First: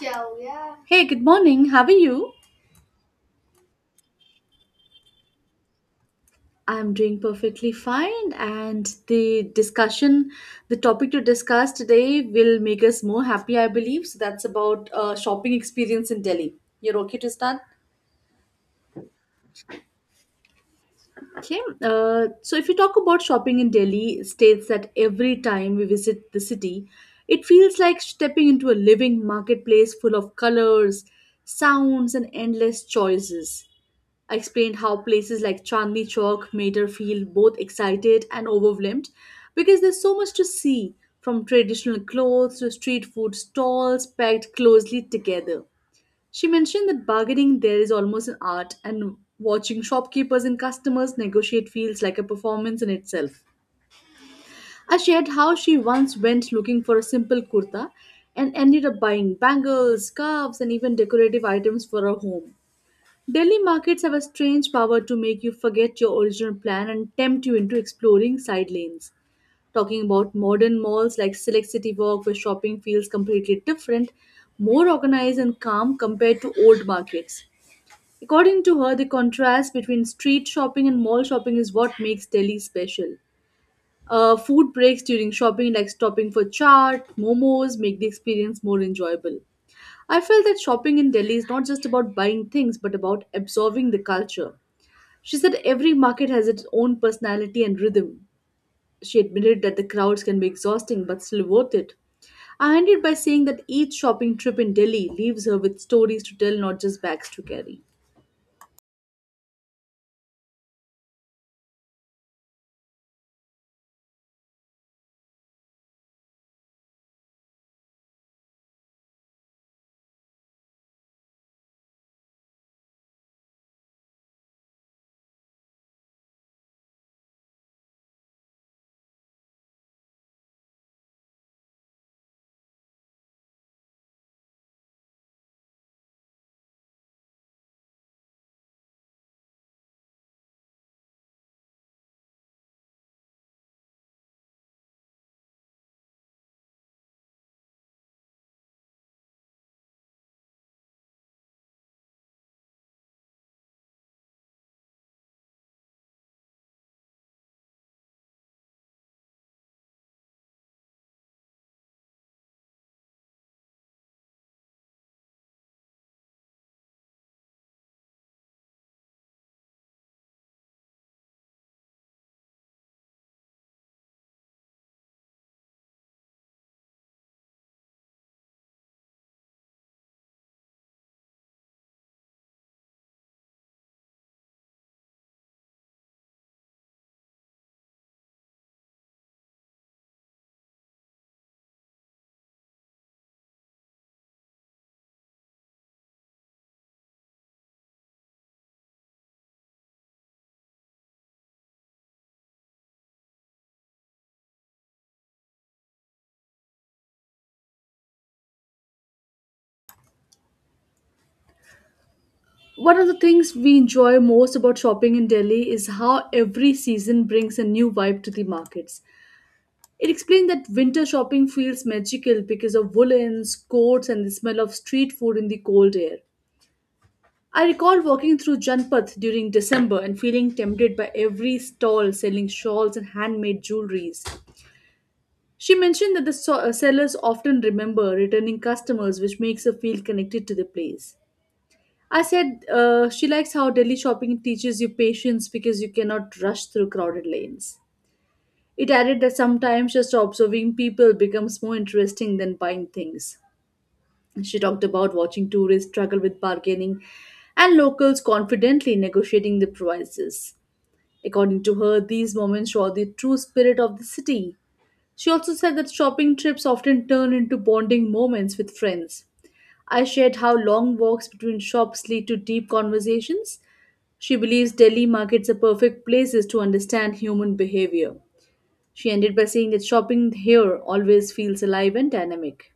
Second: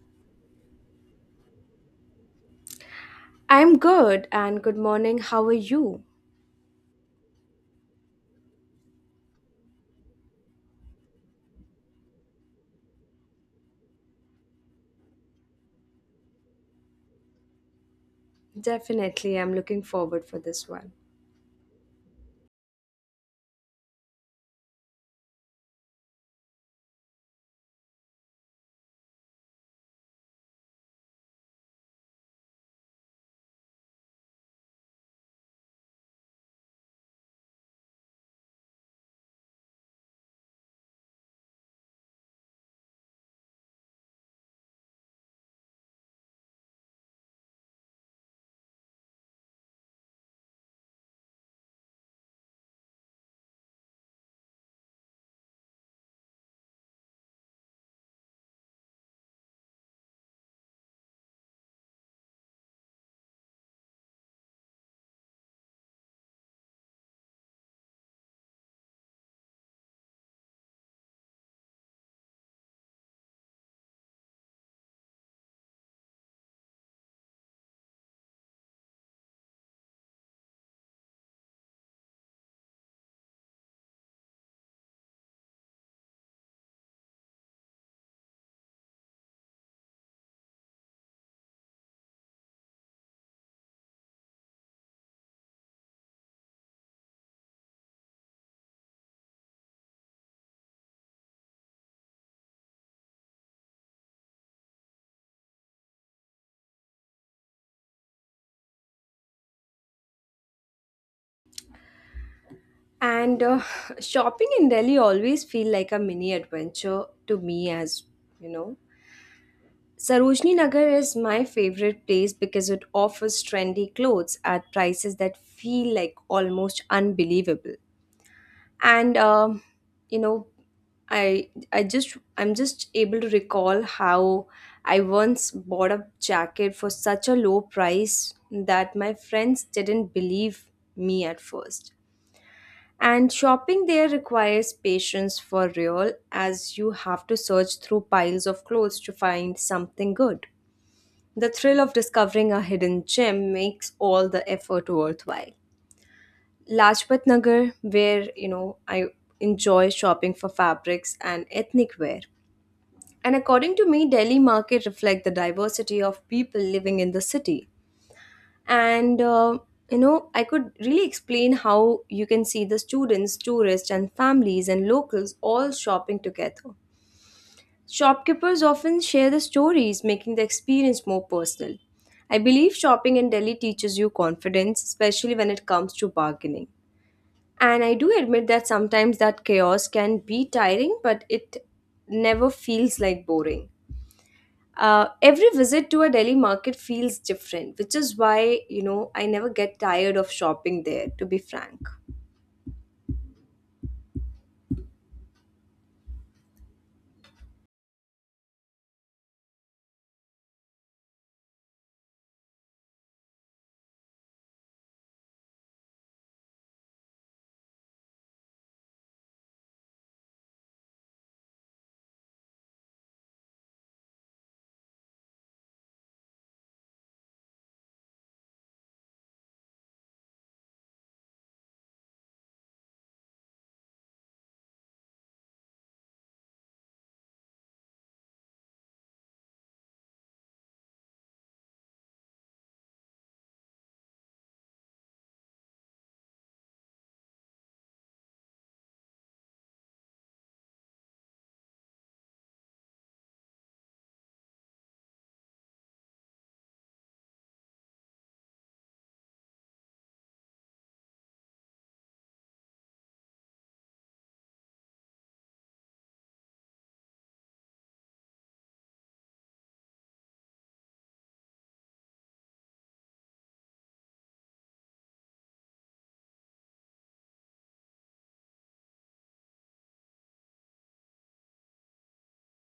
Ciao, yeah. Hey, good morning. How are you? I'm good and good morning. How are you? I'm doing perfectly fine, and the discussion, the topic to discuss today will make us more happy, I believe. So, that's about shopping experience in Delhi. You're okay to start? Definitely, I'm looking forward for this one. Okay. If you talk about shopping in Delhi, states that every time we visit the city, it feels like stepping into a living marketplace full of colors, sounds, and endless choices. I explained how places like Chandni Chowk made her feel both excited and overwhelmed because there's so much to see from traditional clothes to street food stalls packed closely together. She mentioned that bargaining there is almost an art and watching shopkeepers and customers negotiate feels like a performance in itself. I shared how she once went looking for a simple kurta and ended up buying bangles, scarves, and even decorative items for her home. Delhi markets have a strange power to make you forget your original plan and tempt you into exploring side lanes. Talking about modern malls like Select City Walk, where shopping feels completely different, more organized and calm compared to old markets. According to her, the contrast between street shopping and mall shopping is what makes Delhi special. Food breaks during shopping, like stopping for chaat, momos, make the experience more enjoyable. I felt that shopping in Delhi is not just about buying things, but about absorbing the culture. She said every market has its own personality and rhythm. She admitted that the crowds can be exhausting but still worth it. I ended by saying that each shopping trip in Delhi leaves her with stories to tell, not just bags to carry. And shopping in Delhi always feel like a mini adventure to me as, you know. Sarojini Nagar is my favorite place because it offers trendy clothes at prices that feel like almost unbelievable. And you know I just I'm just able to recall how I once bought a jacket for such a low price that my friends didn't believe me at first. And shopping there requires patience for real, as you have to search through piles of clothes to find something good. The thrill of discovering a hidden gem makes all the effort worthwhile. Lajpat Nagar, where I enjoy shopping for fabrics and ethnic wear. And according to me, Delhi market reflect the diversity of people living in the city. And uh, I could really explain how you can see the students, tourists, and families and locals all shopping together. Shopkeepers often share the stories, making the experience more personal. I believe shopping in Delhi teaches you confidence, especially when it comes to bargaining. And I do admit that sometimes that chaos can be tiring, but it never feels like boring. Every visit to a Delhi market feels different, which is why, I never get tired of shopping there, to be frank. One of the things we enjoy most about shopping in Delhi is how every season brings a new vibe to the markets. It explained that winter shopping feels magical because of woolens, coats, and the smell of street food in the cold air. I recall walking through Janpath during December and feeling tempted by every stall selling shawls and handmade jewelries. She mentioned that the sellers often remember returning customers, which makes her feel connected to the place. I said she likes how Delhi shopping teaches you patience because you cannot rush through crowded lanes. It added that sometimes just observing people becomes more interesting than buying things. She talked about watching tourists struggle with bargaining and locals confidently negotiating the prices. According to her, these moments show the true spirit of the city. She also said that shopping trips often turn into bonding moments with friends. I shared how long walks between shops lead to deep conversations. She believes Delhi markets are perfect places to understand human behavior. She ended by saying that shopping here always feels alive and dynamic.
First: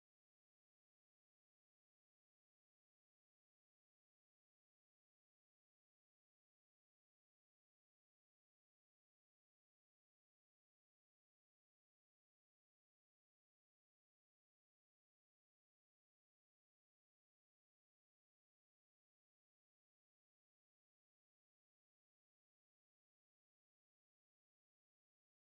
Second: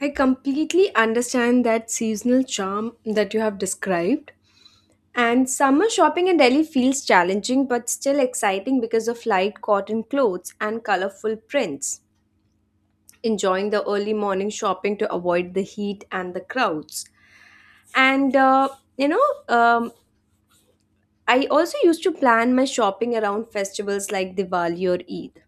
I completely understand that seasonal charm that you have described. And summer shopping in Delhi feels challenging but still exciting because of light cotton clothes and colorful prints. Enjoying the early morning shopping to avoid the heat and the crowds. And you know I also used to plan my shopping around festivals like Diwali or Eid.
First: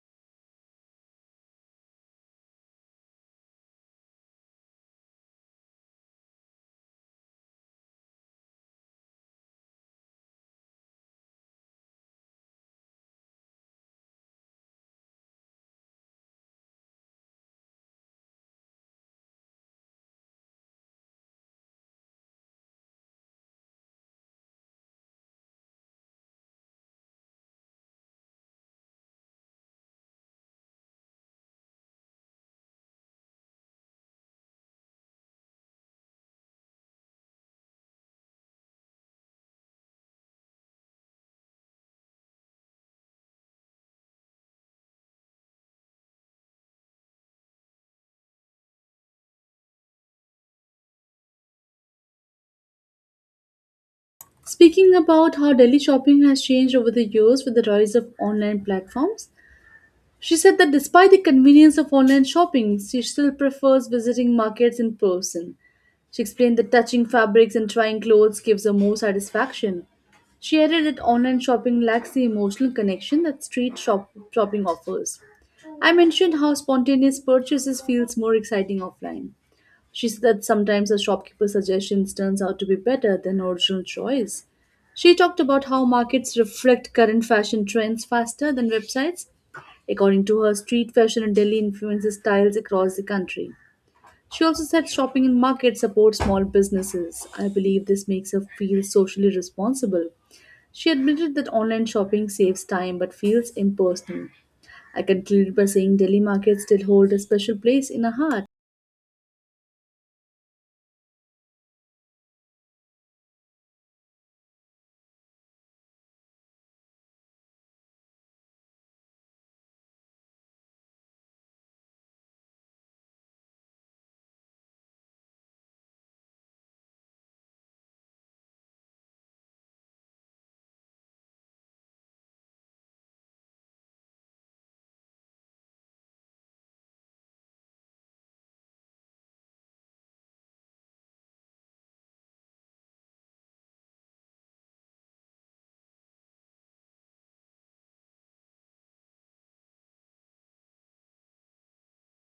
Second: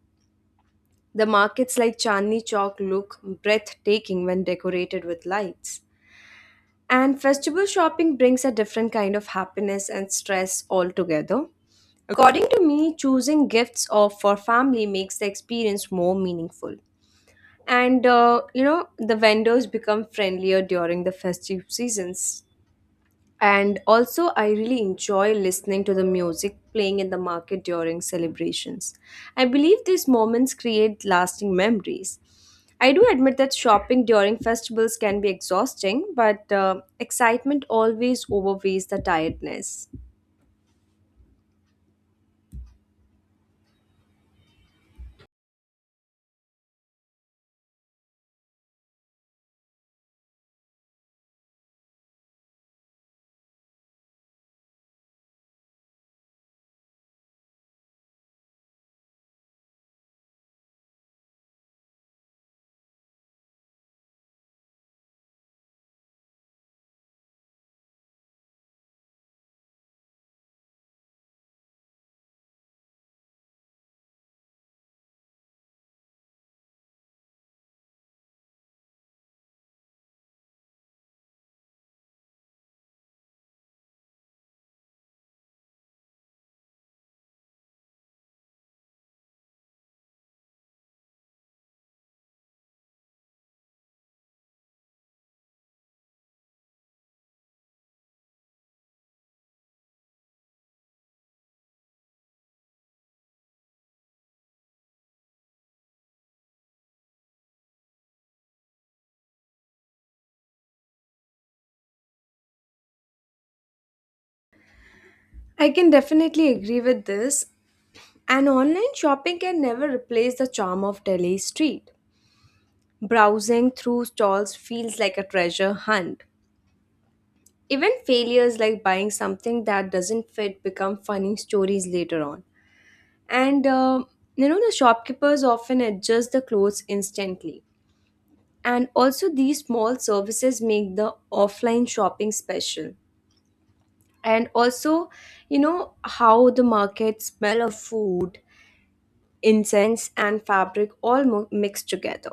The markets like Chandni Chowk look breathtaking when decorated with lights, and festival shopping brings a different kind of happiness and stress altogether. According to me, choosing gifts or for family makes the experience more meaningful. The vendors become friendlier during the festive seasons. And also, I really enjoy listening to the music playing in the market during celebrations. I believe these moments create lasting memories. I do admit that shopping during festivals can be exhausting, but excitement always overweighs the tiredness. Speaking about how daily shopping has changed over the years with the rise of online platforms, she said that despite the convenience of online shopping, she still prefers visiting markets in person. She explained that touching fabrics and trying clothes gives her more satisfaction. She added that online shopping lacks the emotional connection that street shopping offers. I mentioned how spontaneous purchases feels more exciting offline. She said sometimes a shopkeeper's suggestions turns out to be better than original choice. She talked about how markets reflect current fashion trends faster than websites. According to her, street fashion in Delhi influences styles across the country. She also said shopping in markets supports small businesses. I believe this makes her feel socially responsible. She admitted that online shopping saves time but feels impersonal. I concluded by saying Delhi markets still hold a special place in her heart. I can definitely agree with this, and online shopping can never replace the charm of Delhi street. Browsing through stalls feels like a treasure hunt. Even failures like buying something that doesn't fit become funny stories later on. And uh, the shopkeepers often adjust the clothes instantly. And also, these small services make the offline shopping special. And also, how the market smell of food, incense, and fabric all mixed together.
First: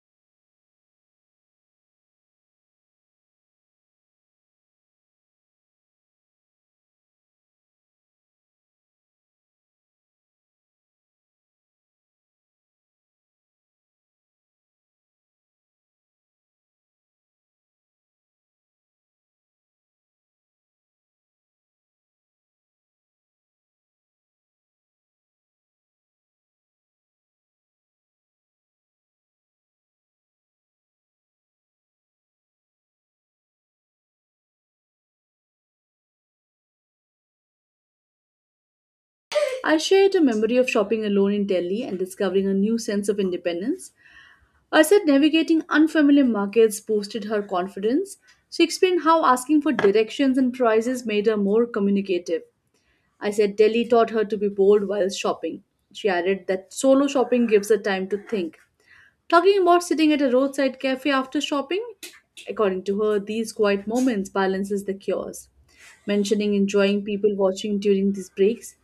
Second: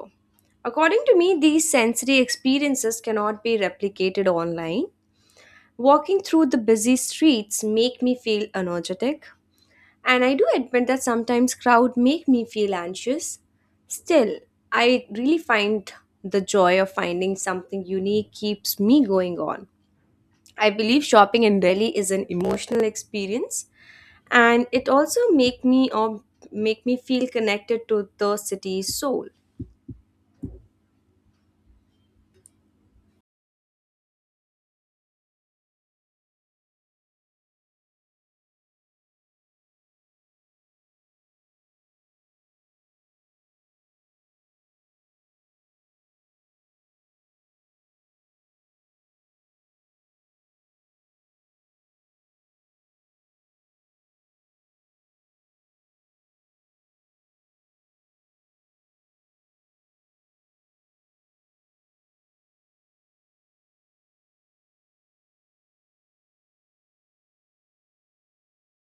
According to me, these sensory experiences cannot be replicated online. Walking through the busy streets make me feel energetic, and I do admit that sometimes crowd make me feel anxious. Still, I really find the joy of finding something unique keeps me going on. I believe shopping in Delhi is an emotional experience, and it also make me feel connected to the city's soul. I shared a memory of shopping alone in Delhi and discovering a new sense of independence. I said navigating unfamiliar markets boosted her confidence. She explained how asking for directions and prices made her more communicative. I said Delhi taught her to be bold while shopping. She added that solo shopping gives her time to think. Talking about sitting at a roadside cafe after shopping, according to her, these quiet moments balances the chaos mentioning enjoying people watching during these breaks.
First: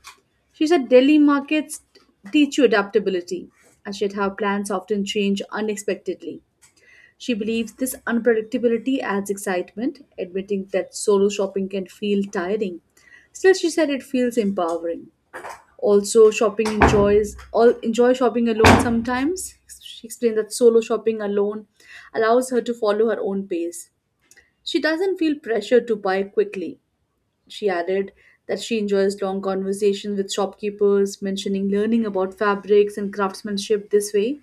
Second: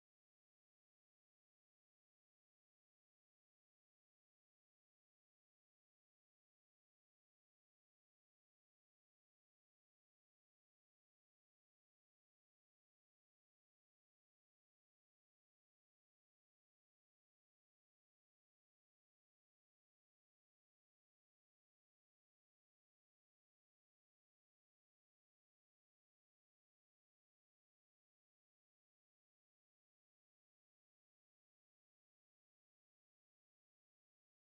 She said Delhi markets teach you adaptability and shared how plans often change unexpectedly. She believes this unpredictability adds excitement, admitting that solo shopping can feel tiring. Still, she said it feels empowering. Also, shopping enjoys all enjoy shopping alone sometimes. She explained that solo shopping alone allows her to follow her own pace. She doesn't feel pressure to buy quickly. She added that she enjoys long conversations with shopkeepers, mentioning learning about fabrics and craftsmanship this way.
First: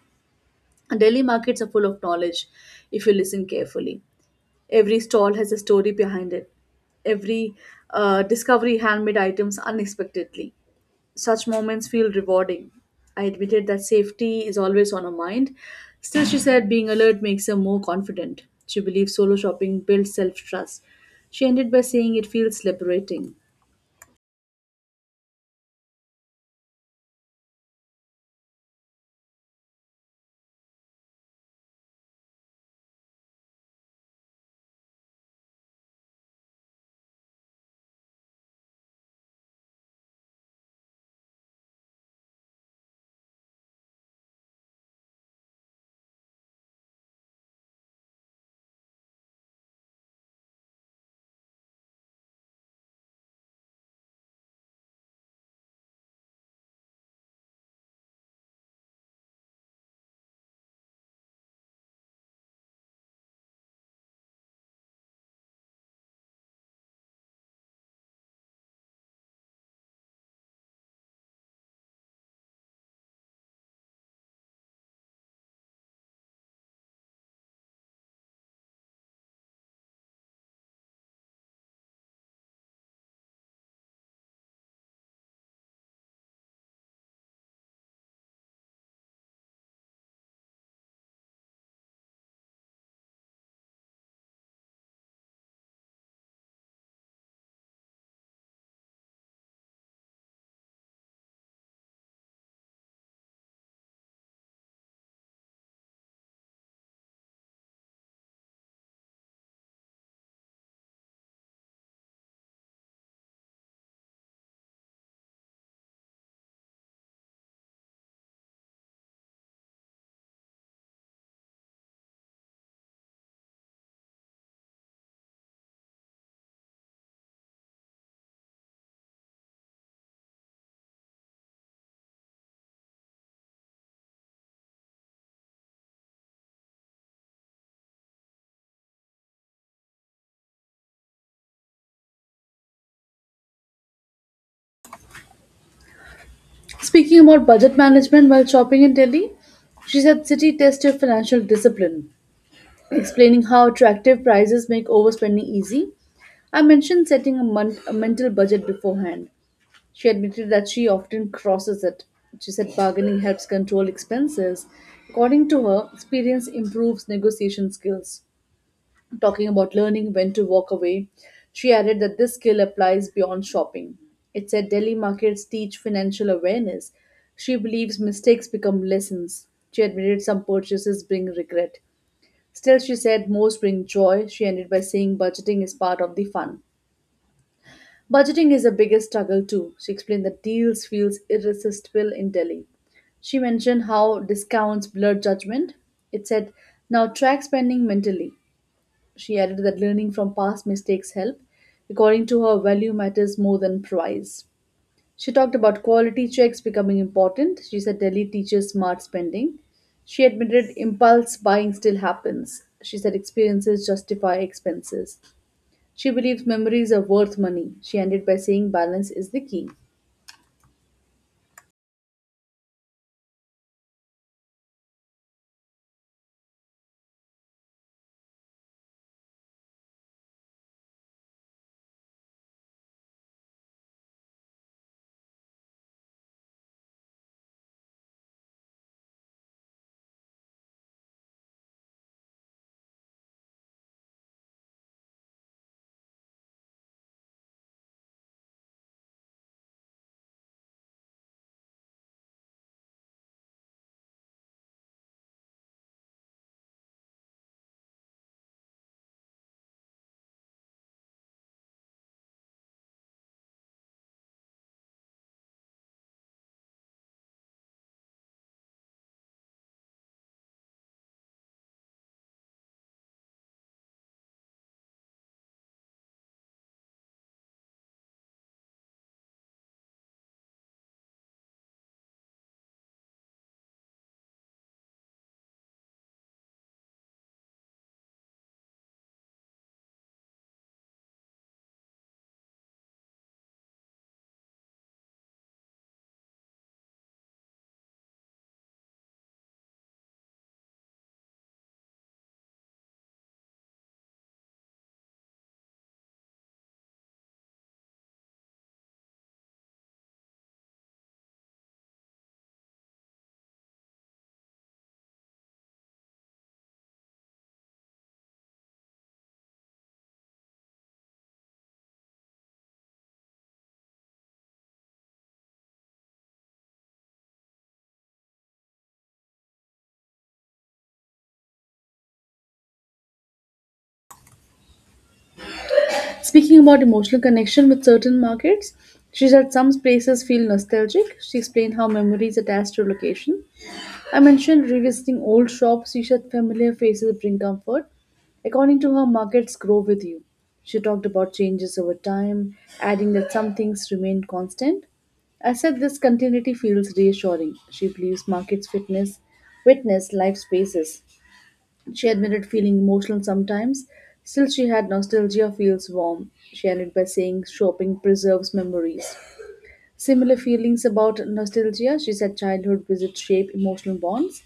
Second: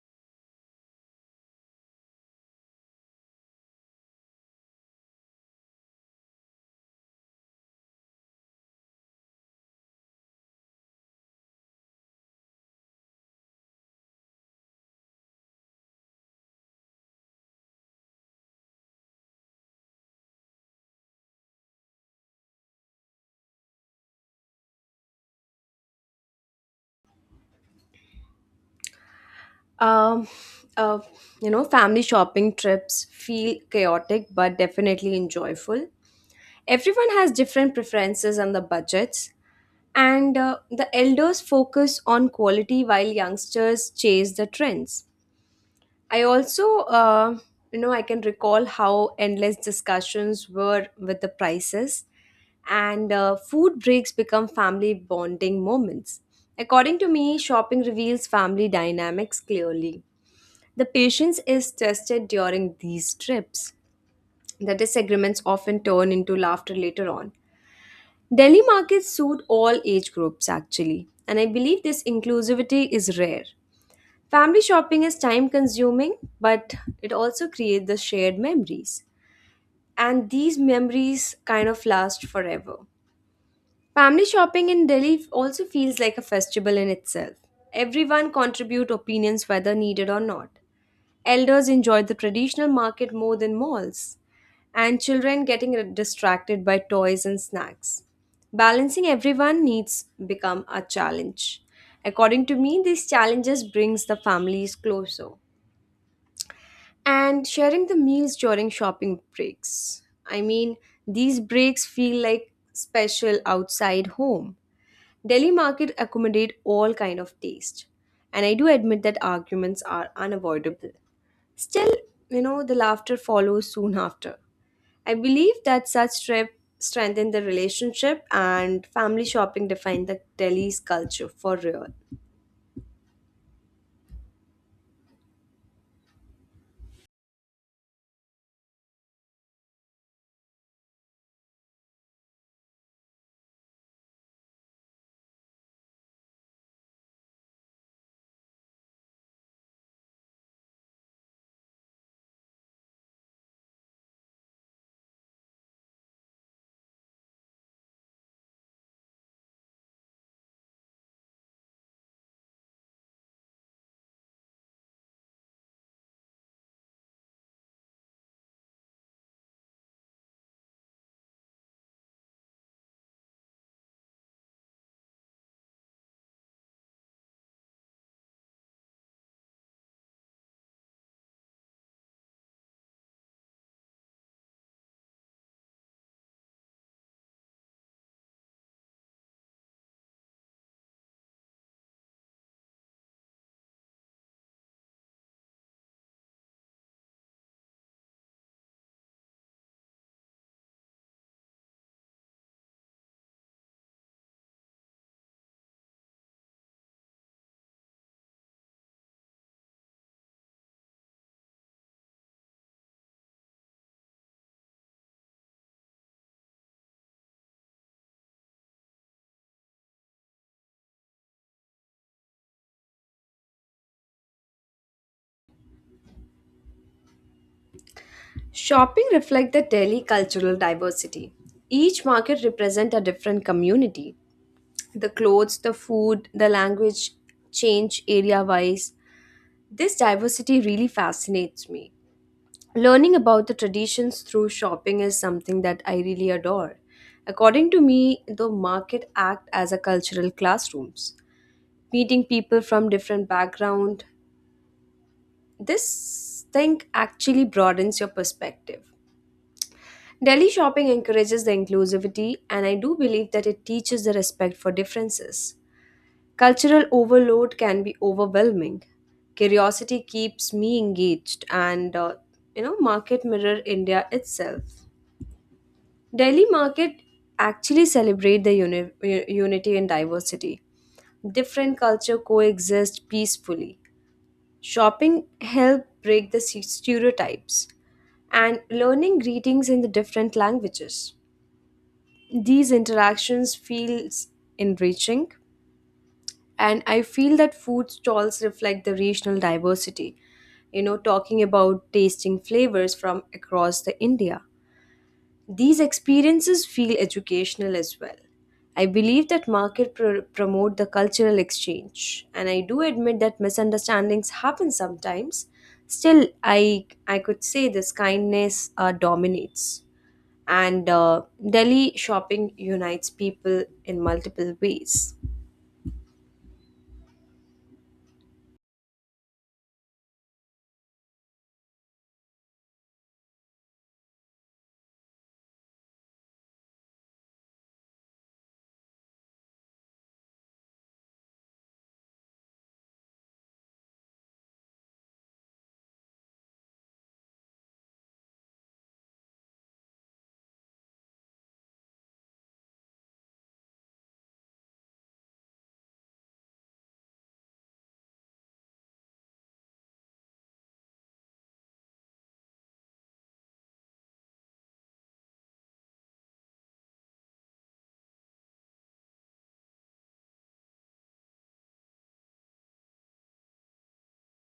And Delhi markets are full of knowledge if you listen carefully. Every stall has a story behind it. Every discovery handmade items unexpectedly. Such moments feel rewarding. I admitted that safety is always on her mind. Still, she said being alert makes her more confident. She believes solo shopping builds self trust. She ended by saying it feels liberating. Um, uh, family shopping trips feel chaotic but definitely enjoyable. Everyone has different preferences and the budgets, and the elders focus on quality while youngsters chase the trends. I also, you know, I can recall how endless discussions were with the prices, and food breaks become family bonding moments. According to me, shopping reveals family dynamics clearly. The patience is tested during these trips. The disagreements often turn into laughter later on. Delhi markets suit all age groups actually, and I believe this inclusivity is rare. Family shopping is time consuming, but it also creates the shared memories. And these memories kind of last forever. Family shopping in Delhi also feels like a festival in itself. Everyone contribute opinions whether needed or not. Elders enjoyed the traditional market more than malls, and children getting distracted by toys and snacks. Balancing everyone needs become a challenge. According to me, these challenges brings the families closer. And sharing the meals during shopping breaks. I mean, these breaks feel like special outside home. Delhi market accommodate all kind of taste. And I do admit that arguments are unavoidable. Still, the laughter follows soon after. I believe that such trip strengthen the relationship, and family shopping define the Delhi's culture for real. Speaking about budget management while shopping in Delhi, she said city tests your financial discipline, explaining how attractive prices make overspending easy. I mentioned setting a mental budget beforehand. She admitted that she often crosses it. She said bargaining helps control expenses. According to her, experience improves negotiation skills. Talking about learning when to walk away, she added that this skill applies beyond shopping. It said Delhi markets teach financial awareness. She believes mistakes become lessons. She admitted some purchases bring regret. Still, she said most bring joy. She ended by saying budgeting is part of the fun. Budgeting is the biggest struggle too. She explained that deals feels irresistible in Delhi. She mentioned how discounts blur judgment. It said, now track spending mentally. She added that learning from past mistakes help. According to her, value matters more than price. She talked about quality checks becoming important. She said Delhi teaches smart spending. She admitted impulse buying still happens. She said experiences justify expenses. She believes memories are worth money. She ended by saying balance is the key. Shopping reflects the Delhi cultural diversity. Each market represents a different community. The clothes, the food, the language change area wise. This diversity really fascinates me. Learning about the traditions through shopping is something that I really adore. According to me, the market act as a cultural classrooms. Meeting people from different background, this thing actually broadens your perspective. Delhi shopping encourages the inclusivity, and I do believe that it teaches the respect for differences. Cultural overload can be overwhelming. Curiosity keeps me engaged, and market mirror India itself. Delhi market actually celebrate the unity and diversity. Different culture coexist peacefully. Shopping help break the stereotypes and learning greetings in the different languages. These interactions feels enriching, and I feel that food stalls reflect the regional diversity. Talking about tasting flavors from across the India. These experiences feel educational as well. I believe that market promote the cultural exchange, and I do admit that misunderstandings happen sometimes. Still, I could say this kindness dominates, and Delhi shopping unites people in multiple ways. Speaking about emotional connection with certain markets, she said some places feel nostalgic. She explained how memories attach to location. I mentioned revisiting old shops. She said familiar faces bring comfort. According to her, markets grow with you. She talked about changes over time, adding that some things remain constant. I said this continuity feels reassuring. She believes markets fitness witness life spaces. She admitted feeling emotional sometimes. Still, she had nostalgia feels warm. She ended by saying shopping preserves memories. Similar feelings about nostalgia, she said childhood visits shape emotional bonds.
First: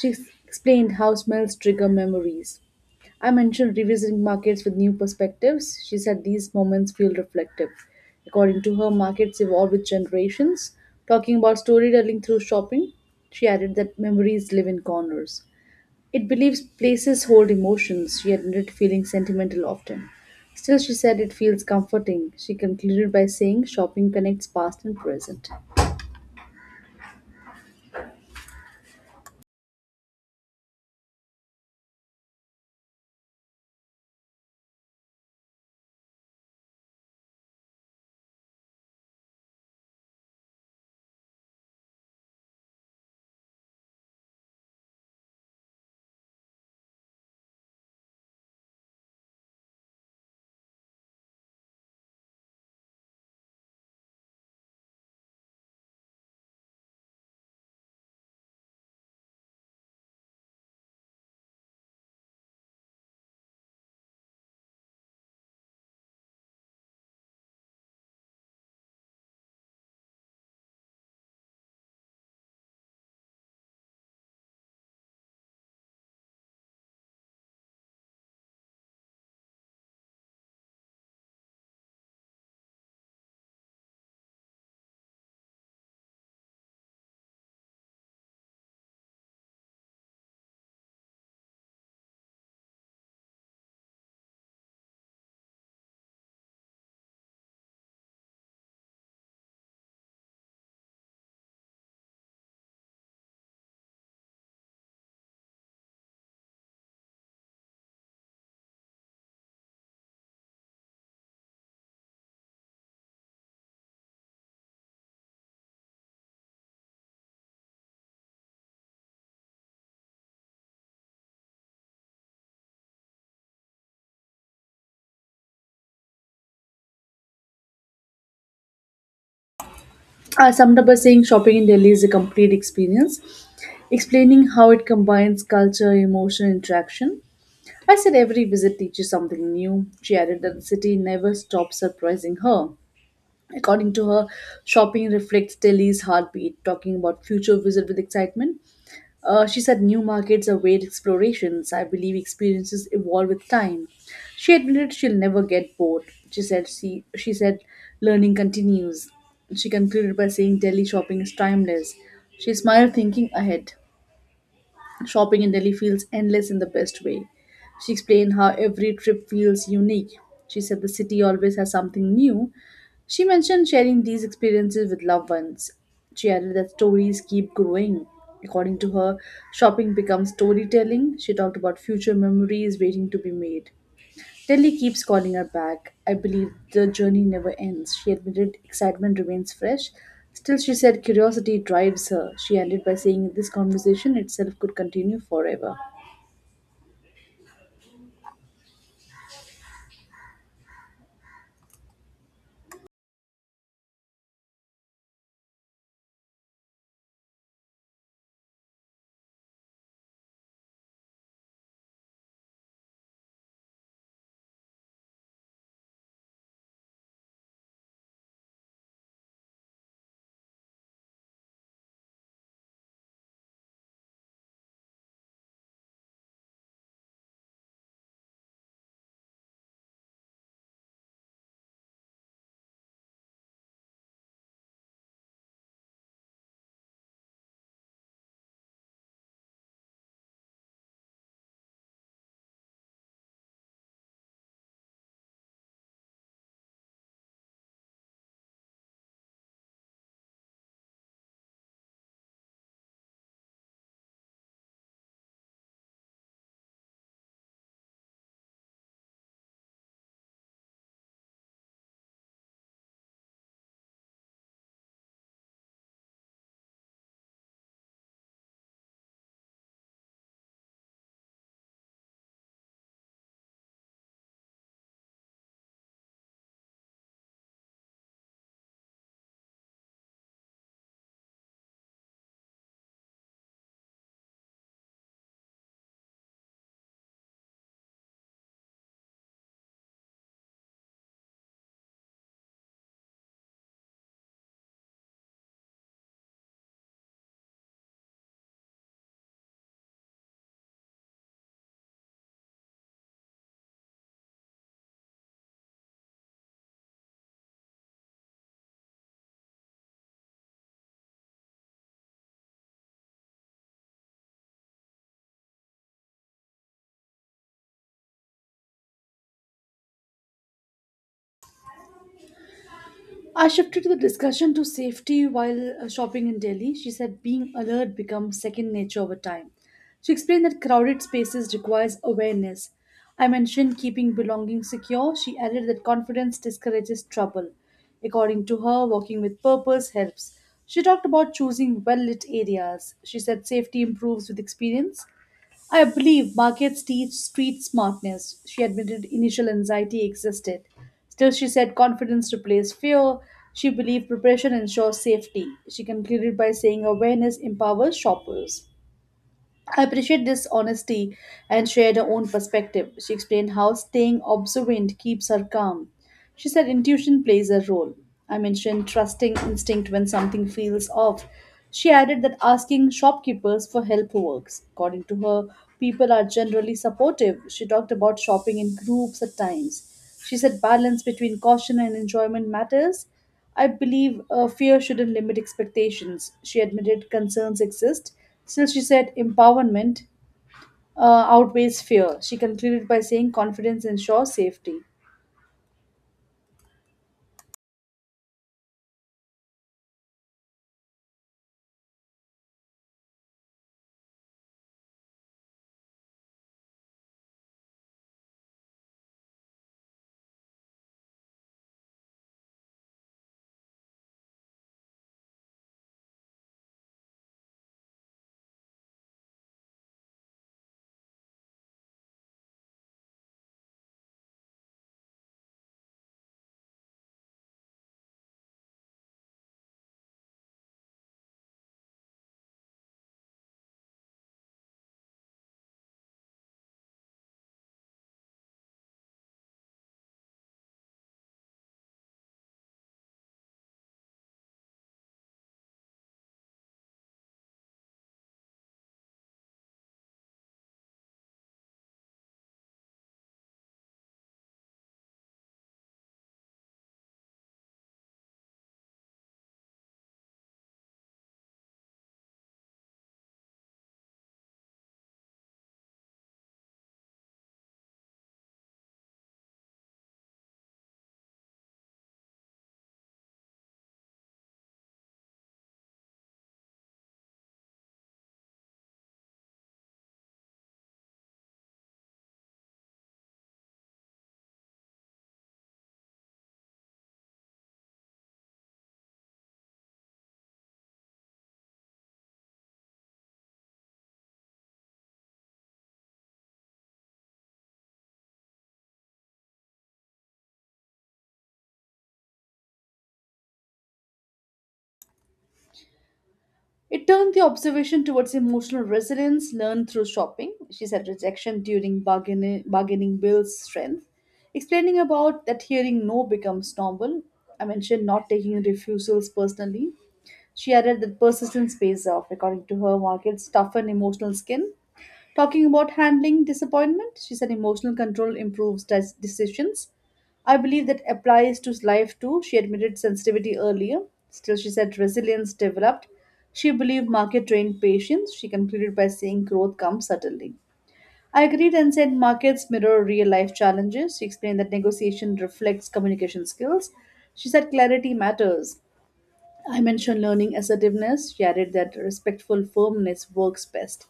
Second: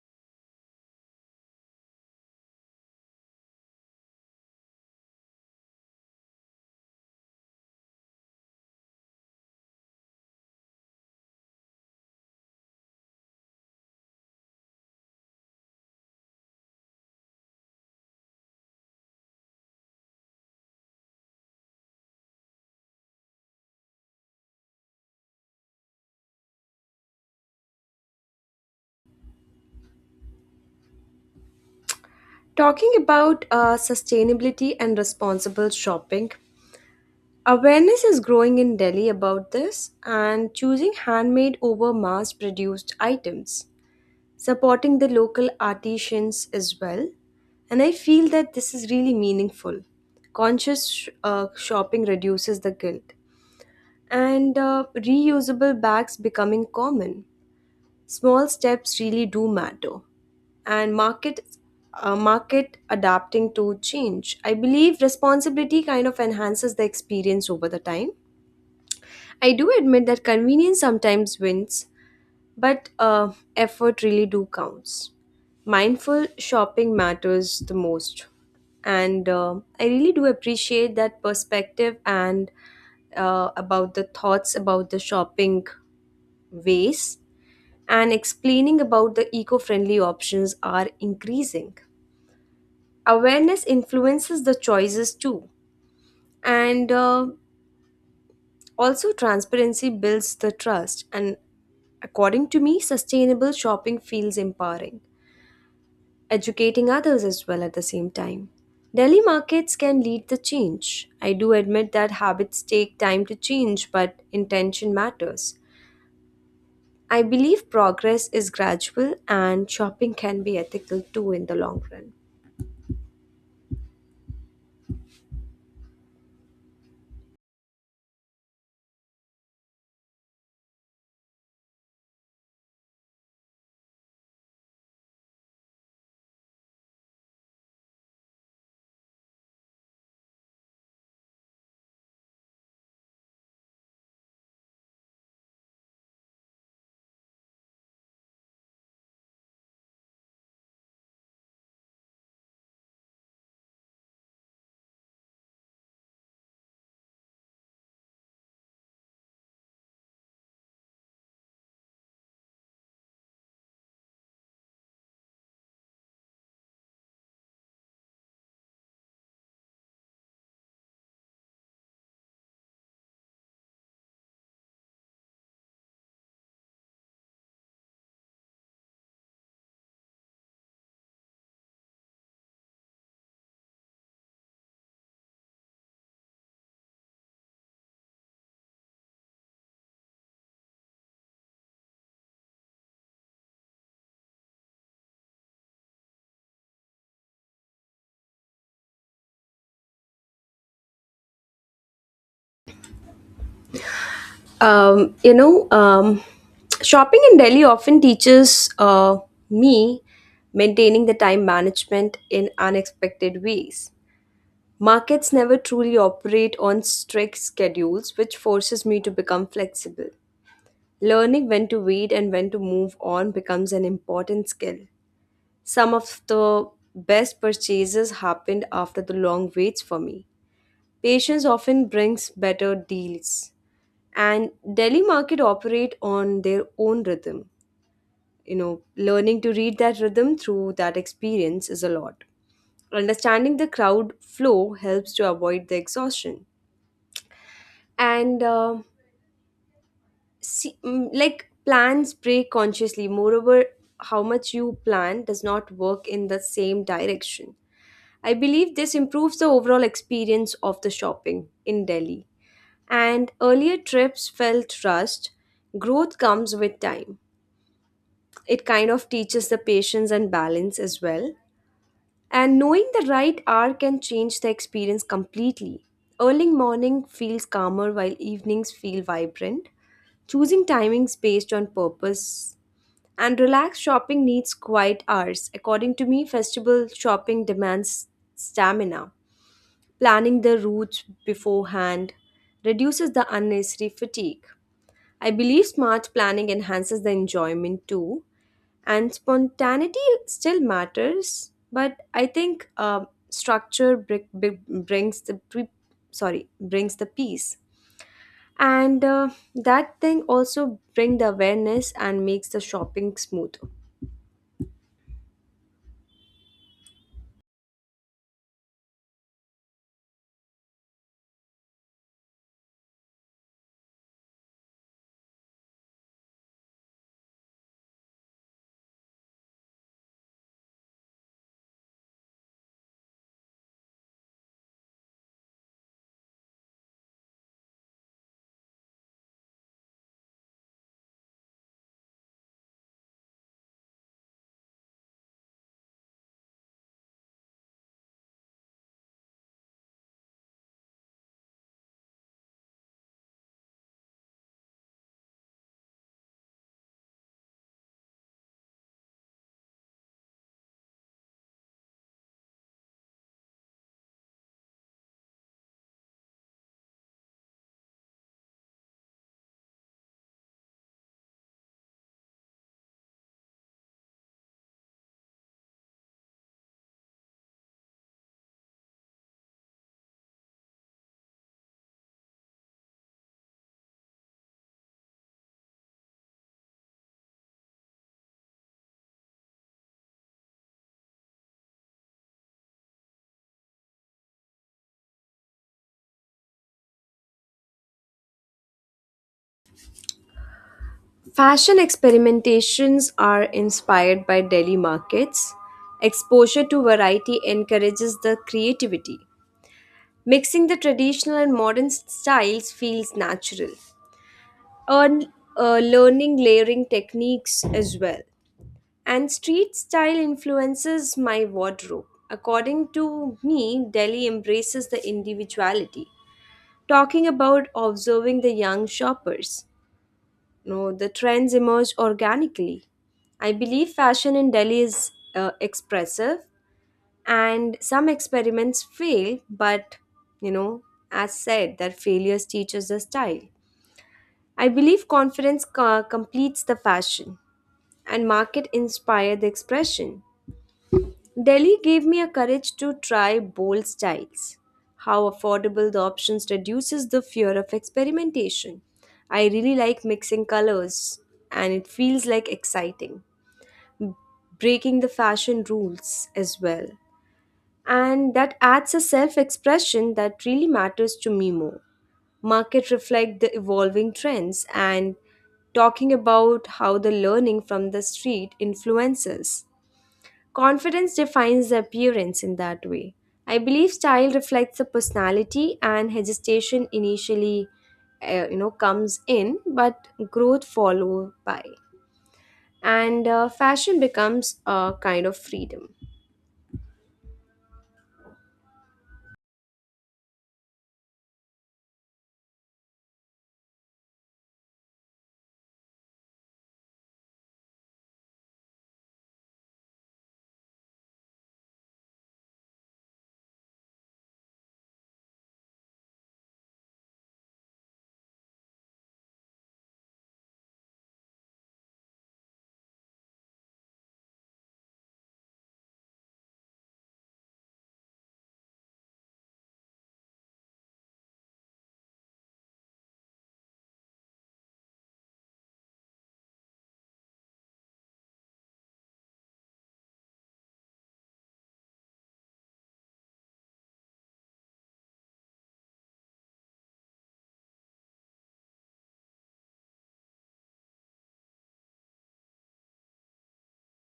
She ex- explained how smells trigger memories. I mentioned revisiting markets with new perspectives. She said these moments feel reflective. According to her, markets evolve with generations. Talking about storytelling through shopping, she added that memories live in corners. It believes places hold emotions. She admitted feeling sentimental often. Still, she said it feels comforting. She concluded by saying shopping connects past and present. Talking about sustainability and responsible shopping, awareness is growing in Delhi about this, and choosing handmade over mass produced items, supporting the local artisans as well. And I feel that this is really meaningful. Conscious shopping reduces the guilt, and reusable bags becoming common. Small steps really do matter, and market adapting to change. I believe responsibility kind of enhances the experience over the time. I do admit that convenience sometimes wins, but effort really do counts. Mindful shopping matters the most, and I really do appreciate that perspective and about the thoughts about the shopping ways, and explaining about the eco-friendly options are increasing. Awareness influences the choices too, and also transparency builds the trust. And according to me, sustainable shopping feels empowering, educating others as well at the same time. Delhi markets can lead the change. I do admit that habits take time to change, but intention matters. I believe progress is gradual, and shopping can be ethical too in the long run. Summed saying shopping in Delhi is a complete experience, explaining how it combines culture, emotion, interaction. I said every visit teaches something new. She added that the city never stops surprising her. According to her, shopping reflects Delhi's heartbeat, talking about future visit with excitement. She said new markets await explorations. I believe experiences evolve with time. She admitted she'll never get bored. She said learning continues. She concluded by saying Delhi shopping is timeless. She smiled thinking ahead. Shopping in Delhi feels endless in the best way. She explained how every trip feels unique. She said the city always has something new. She mentioned sharing these experiences with loved ones. She added that stories keep growing. According to her, shopping becomes storytelling. She talked about future memories waiting to be made. Telly keeps calling her back. I believe the journey never ends. She admitted excitement remains fresh. Still, she said curiosity drives her. She ended by saying this conversation itself could continue forever. Um, you know, um, shopping in Delhi often teaches me maintaining the time management in unexpected ways. Markets never truly operate on strict schedules, which forces me to become flexible. Learning when to wait and when to move on becomes an important skill. Some of the best purchases happened after the long waits for me. Patience often brings better deals, and Delhi market operate on their own rhythm. You know, learning to read that rhythm through that experience is a lot. Understanding the crowd flow helps to avoid the exhaustion. and uh, like plans break consciously. Moreover, how much you plan does not work in the same direction. I believe this improves the overall experience of the shopping in Delhi, and earlier trips felt rushed. Growth comes with time. It kind of teaches the patience and balance as well, and knowing the right hour can change the experience completely. Early morning feels calmer while evenings feel vibrant. Choosing timings based on purpose, and relaxed shopping needs quiet hours. According to me, festival shopping demands stamina. Planning the routes beforehand reduces the unnecessary fatigue. I believe smart planning enhances the enjoyment too, and spontaneity still matters. But I think structure brings the pre- sorry brings the peace, and that thing also bring the awareness and makes the shopping smoother. I shifted the discussion to safety while shopping in Delhi. She said being alert becomes second nature over time. She explained that crowded spaces requires awareness. I mentioned keeping belongings secure. She added that confidence discourages trouble. According to her, walking with purpose helps. She talked about choosing well lit areas. She said safety improves with experience. I believe markets teach street smartness. She admitted initial anxiety existed. Still, she said confidence replaced fear. She believed preparation ensures safety. She concluded by saying awareness empowers shoppers. I appreciate this honesty and shared her own perspective. She explained how staying observant keeps her calm. She said intuition plays a role. I mentioned trusting instinct when something feels off. She added that asking shopkeepers for help works. According to her, people are generally supportive. She talked about shopping in groups at times. She said balance between caution and enjoyment matters. I believe fear shouldn't limit expectations. She admitted concerns exist. Still, she said empowerment outweighs fear. She concluded by saying confidence ensures safety. Fashion experimentations are inspired by Delhi markets. Exposure to variety encourages the creativity. Mixing the traditional and modern styles feels natural. Earn, Learning layering techniques as well, and street style influences my wardrobe. According to me, Delhi embraces the individuality. Talking about observing the young shoppers. You know, the trends emerge organically. I believe fashion in Delhi is expressive, and some experiments fail, but you know, as said, that failures teaches the style. I believe confidence completes the fashion, and market inspire the expression. Delhi gave me a courage to try bold styles. How affordable the options reduces the fear of experimentation. I really like mixing colors, and it feels like exciting. Breaking the fashion rules as well. And that adds a self expression that really matters to me more. Market reflect the evolving trends, and talking about how the learning from the street influences. Confidence defines the appearance in that way. I believe style reflects the personality, and hesitation initially comes in, but growth follow by, and fashion becomes a kind of freedom. It turned the observation towards emotional resilience learned through shopping. She said rejection during bargaining builds strength. Explaining about that hearing no becomes normal. I mentioned not taking refusals personally. She added that persistence pays off. According to her, markets toughen emotional skin. Talking about handling disappointment, she said emotional control improves decisions. I believe that applies to life too. She admitted sensitivity earlier. Still, she said resilience developed. She believed market trained patience. She concluded by saying growth comes suddenly. I agreed and said markets mirror real life challenges. She explained that negotiation reflects communication skills. She said clarity matters. I mentioned learning assertiveness. She added that respectful firmness works best.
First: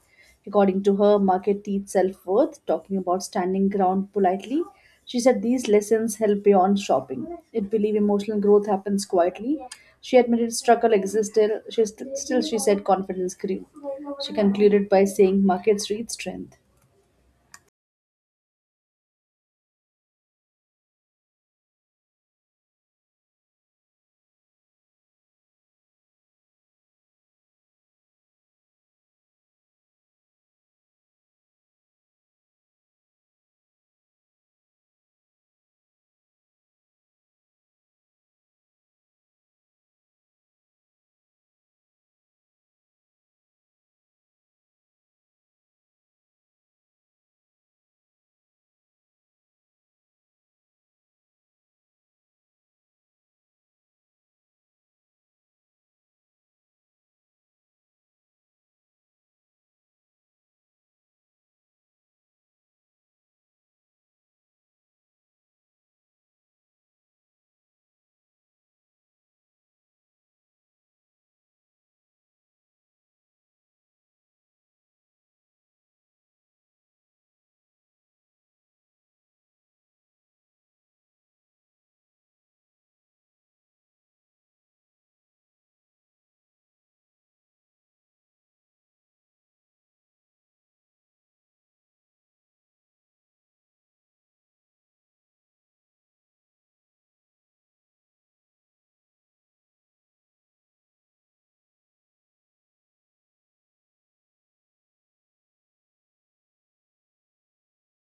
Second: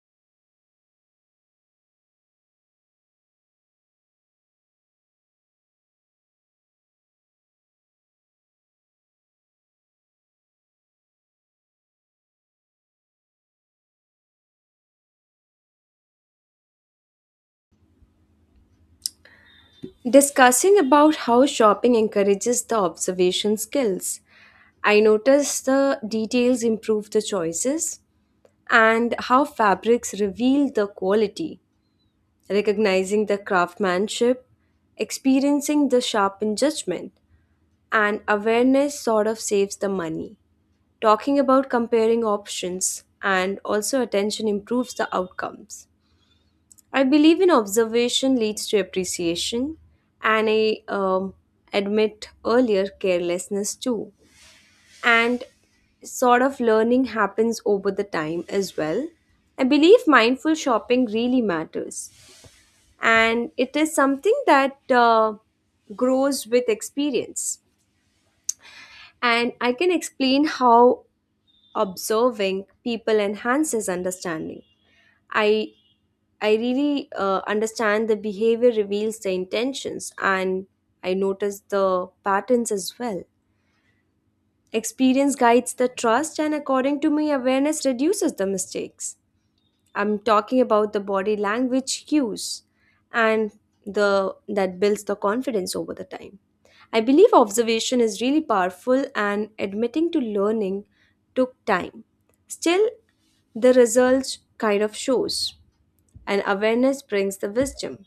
According to her, market teach self worth, talking about standing ground politely. She said these lessons help beyond shopping. It believe emotional growth happens quietly. She admitted struggle existed. Still she said confidence grew. She concluded by saying markets read strength. Discussing about how shopping encourages the observation skills. I noticed the details improve the choices, and how fabrics reveal the quality, recognizing the craftsmanship, experiencing the sharpened judgment, and awareness sort of saves the money. Talking about comparing options, and also attention improves the outcomes. I believe in observation leads to appreciation, and I admit earlier carelessness too. And sort of learning happens over the time as well. I believe mindful shopping really matters, and it is something that grows with experience. And I can explain how observing people enhances understanding. I I really understand the behavior reveals the intentions, and I notice the patterns as well. Experience guides the trust, and according to me, awareness reduces the mistakes. I'm talking about the body language cues, and the that builds the confidence over the time. I believe observation is really powerful, and admitting to learning took time. Still, the results kind of shows, and awareness brings the wisdom.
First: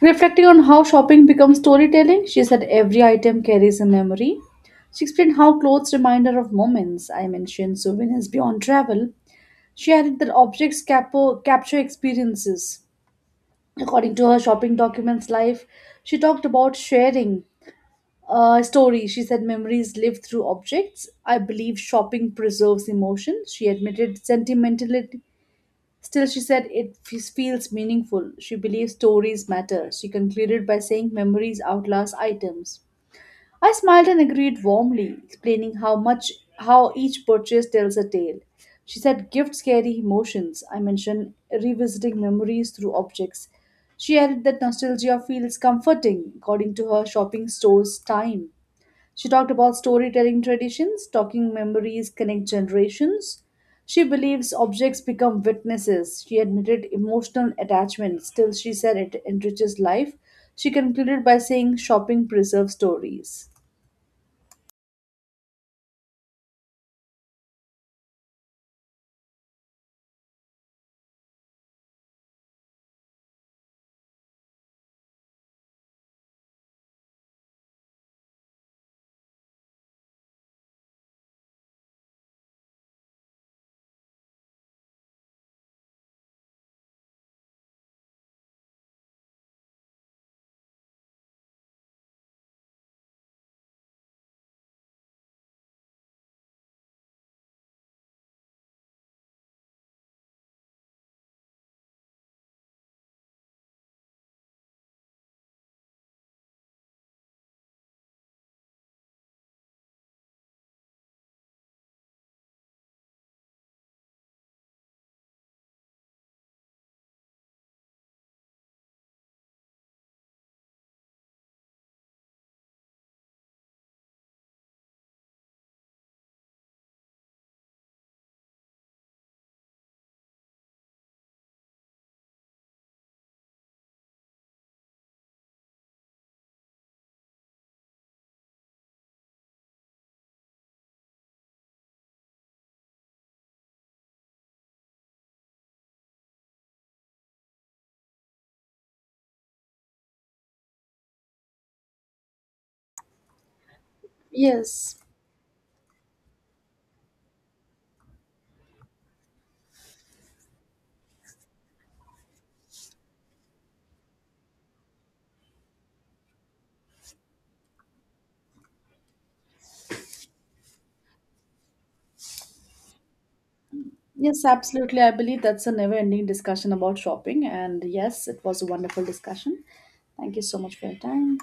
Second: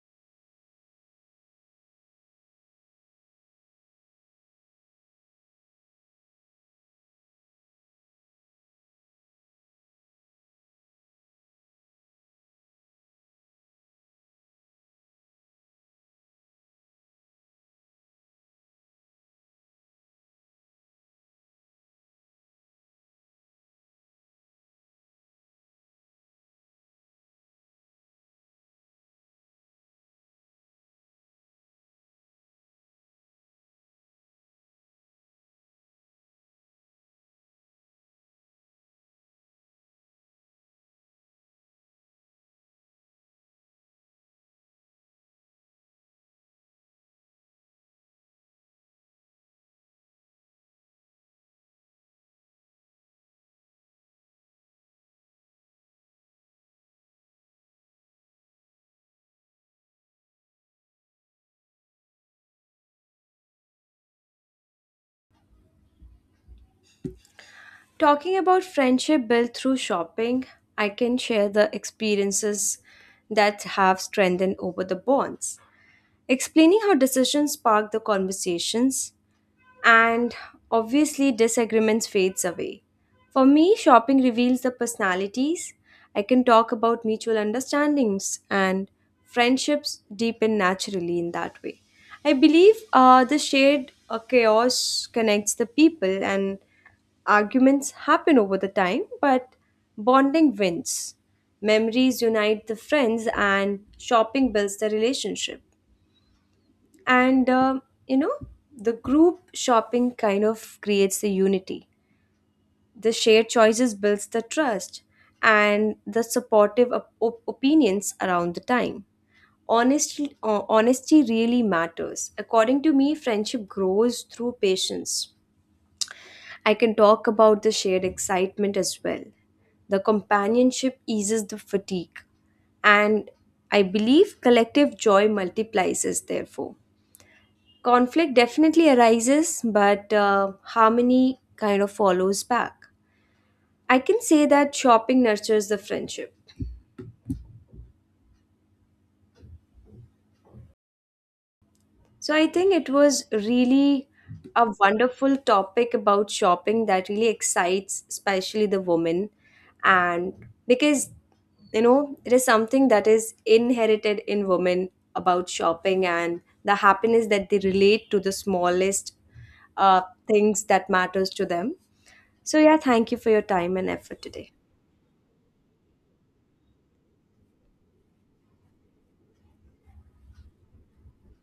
Reflecting on how shopping becomes storytelling, she said every item carries a memory. She explained how clothes remind her of moments. I mentioned souvenirs beyond travel. She added that objects capture experiences. According to her shopping documents life, she talked about sharing a story. She said memories live through objects. I believe shopping preserves emotion. She admitted sentimentality. Still, she said it feels meaningful. She believes stories matter. She concluded by saying memories outlast items. I smiled and agreed warmly, explaining how each purchase tells a tale. She said gifts carry emotions. I mentioned revisiting memories through objects. She added that nostalgia feels comforting according to her shopping store's time. She talked about storytelling traditions, talking memories connect generations. She believes objects become witnesses. She admitted emotional attachment, still, she said it enriches life. She concluded by saying shopping preserves stories. Talking about friendship built through shopping, I can share the experiences that have strengthened over the bonds. Explaining how decisions spark the conversations, and obviously disagreements fades away. For me, shopping reveals the personalities. I can talk about mutual understandings, and friendships deepen naturally in that way. I believe the shared chaos connects the people, and arguments happen over the time, but bonding wins. Memories unite the friends, and shopping builds the relationship, and you know the group shopping kind of creates the unity. The shared choices builds the trust, and the supportive opinions around the time, honestly honesty really matters. According to me, friendship grows through patience. I can talk about the shared excitement as well. The companionship eases the fatigue, and I believe collective joy multiplies. Therefore, conflict definitely arises, but harmony kind of follows back. I can say that shopping nurtures the friendship. So I think it was really a Yes, wonderful topic about shopping that really excites especially the women, and because you know it is something that is inherited in women about shopping, and the happiness that they relate to the smallest uh, things that matters to them. So, yeah, thank you for your time and effort yes, today. absolutely. I believe that's a never ending discussion about shopping. And yes, it was a wonderful discussion. Thank you so much for your time.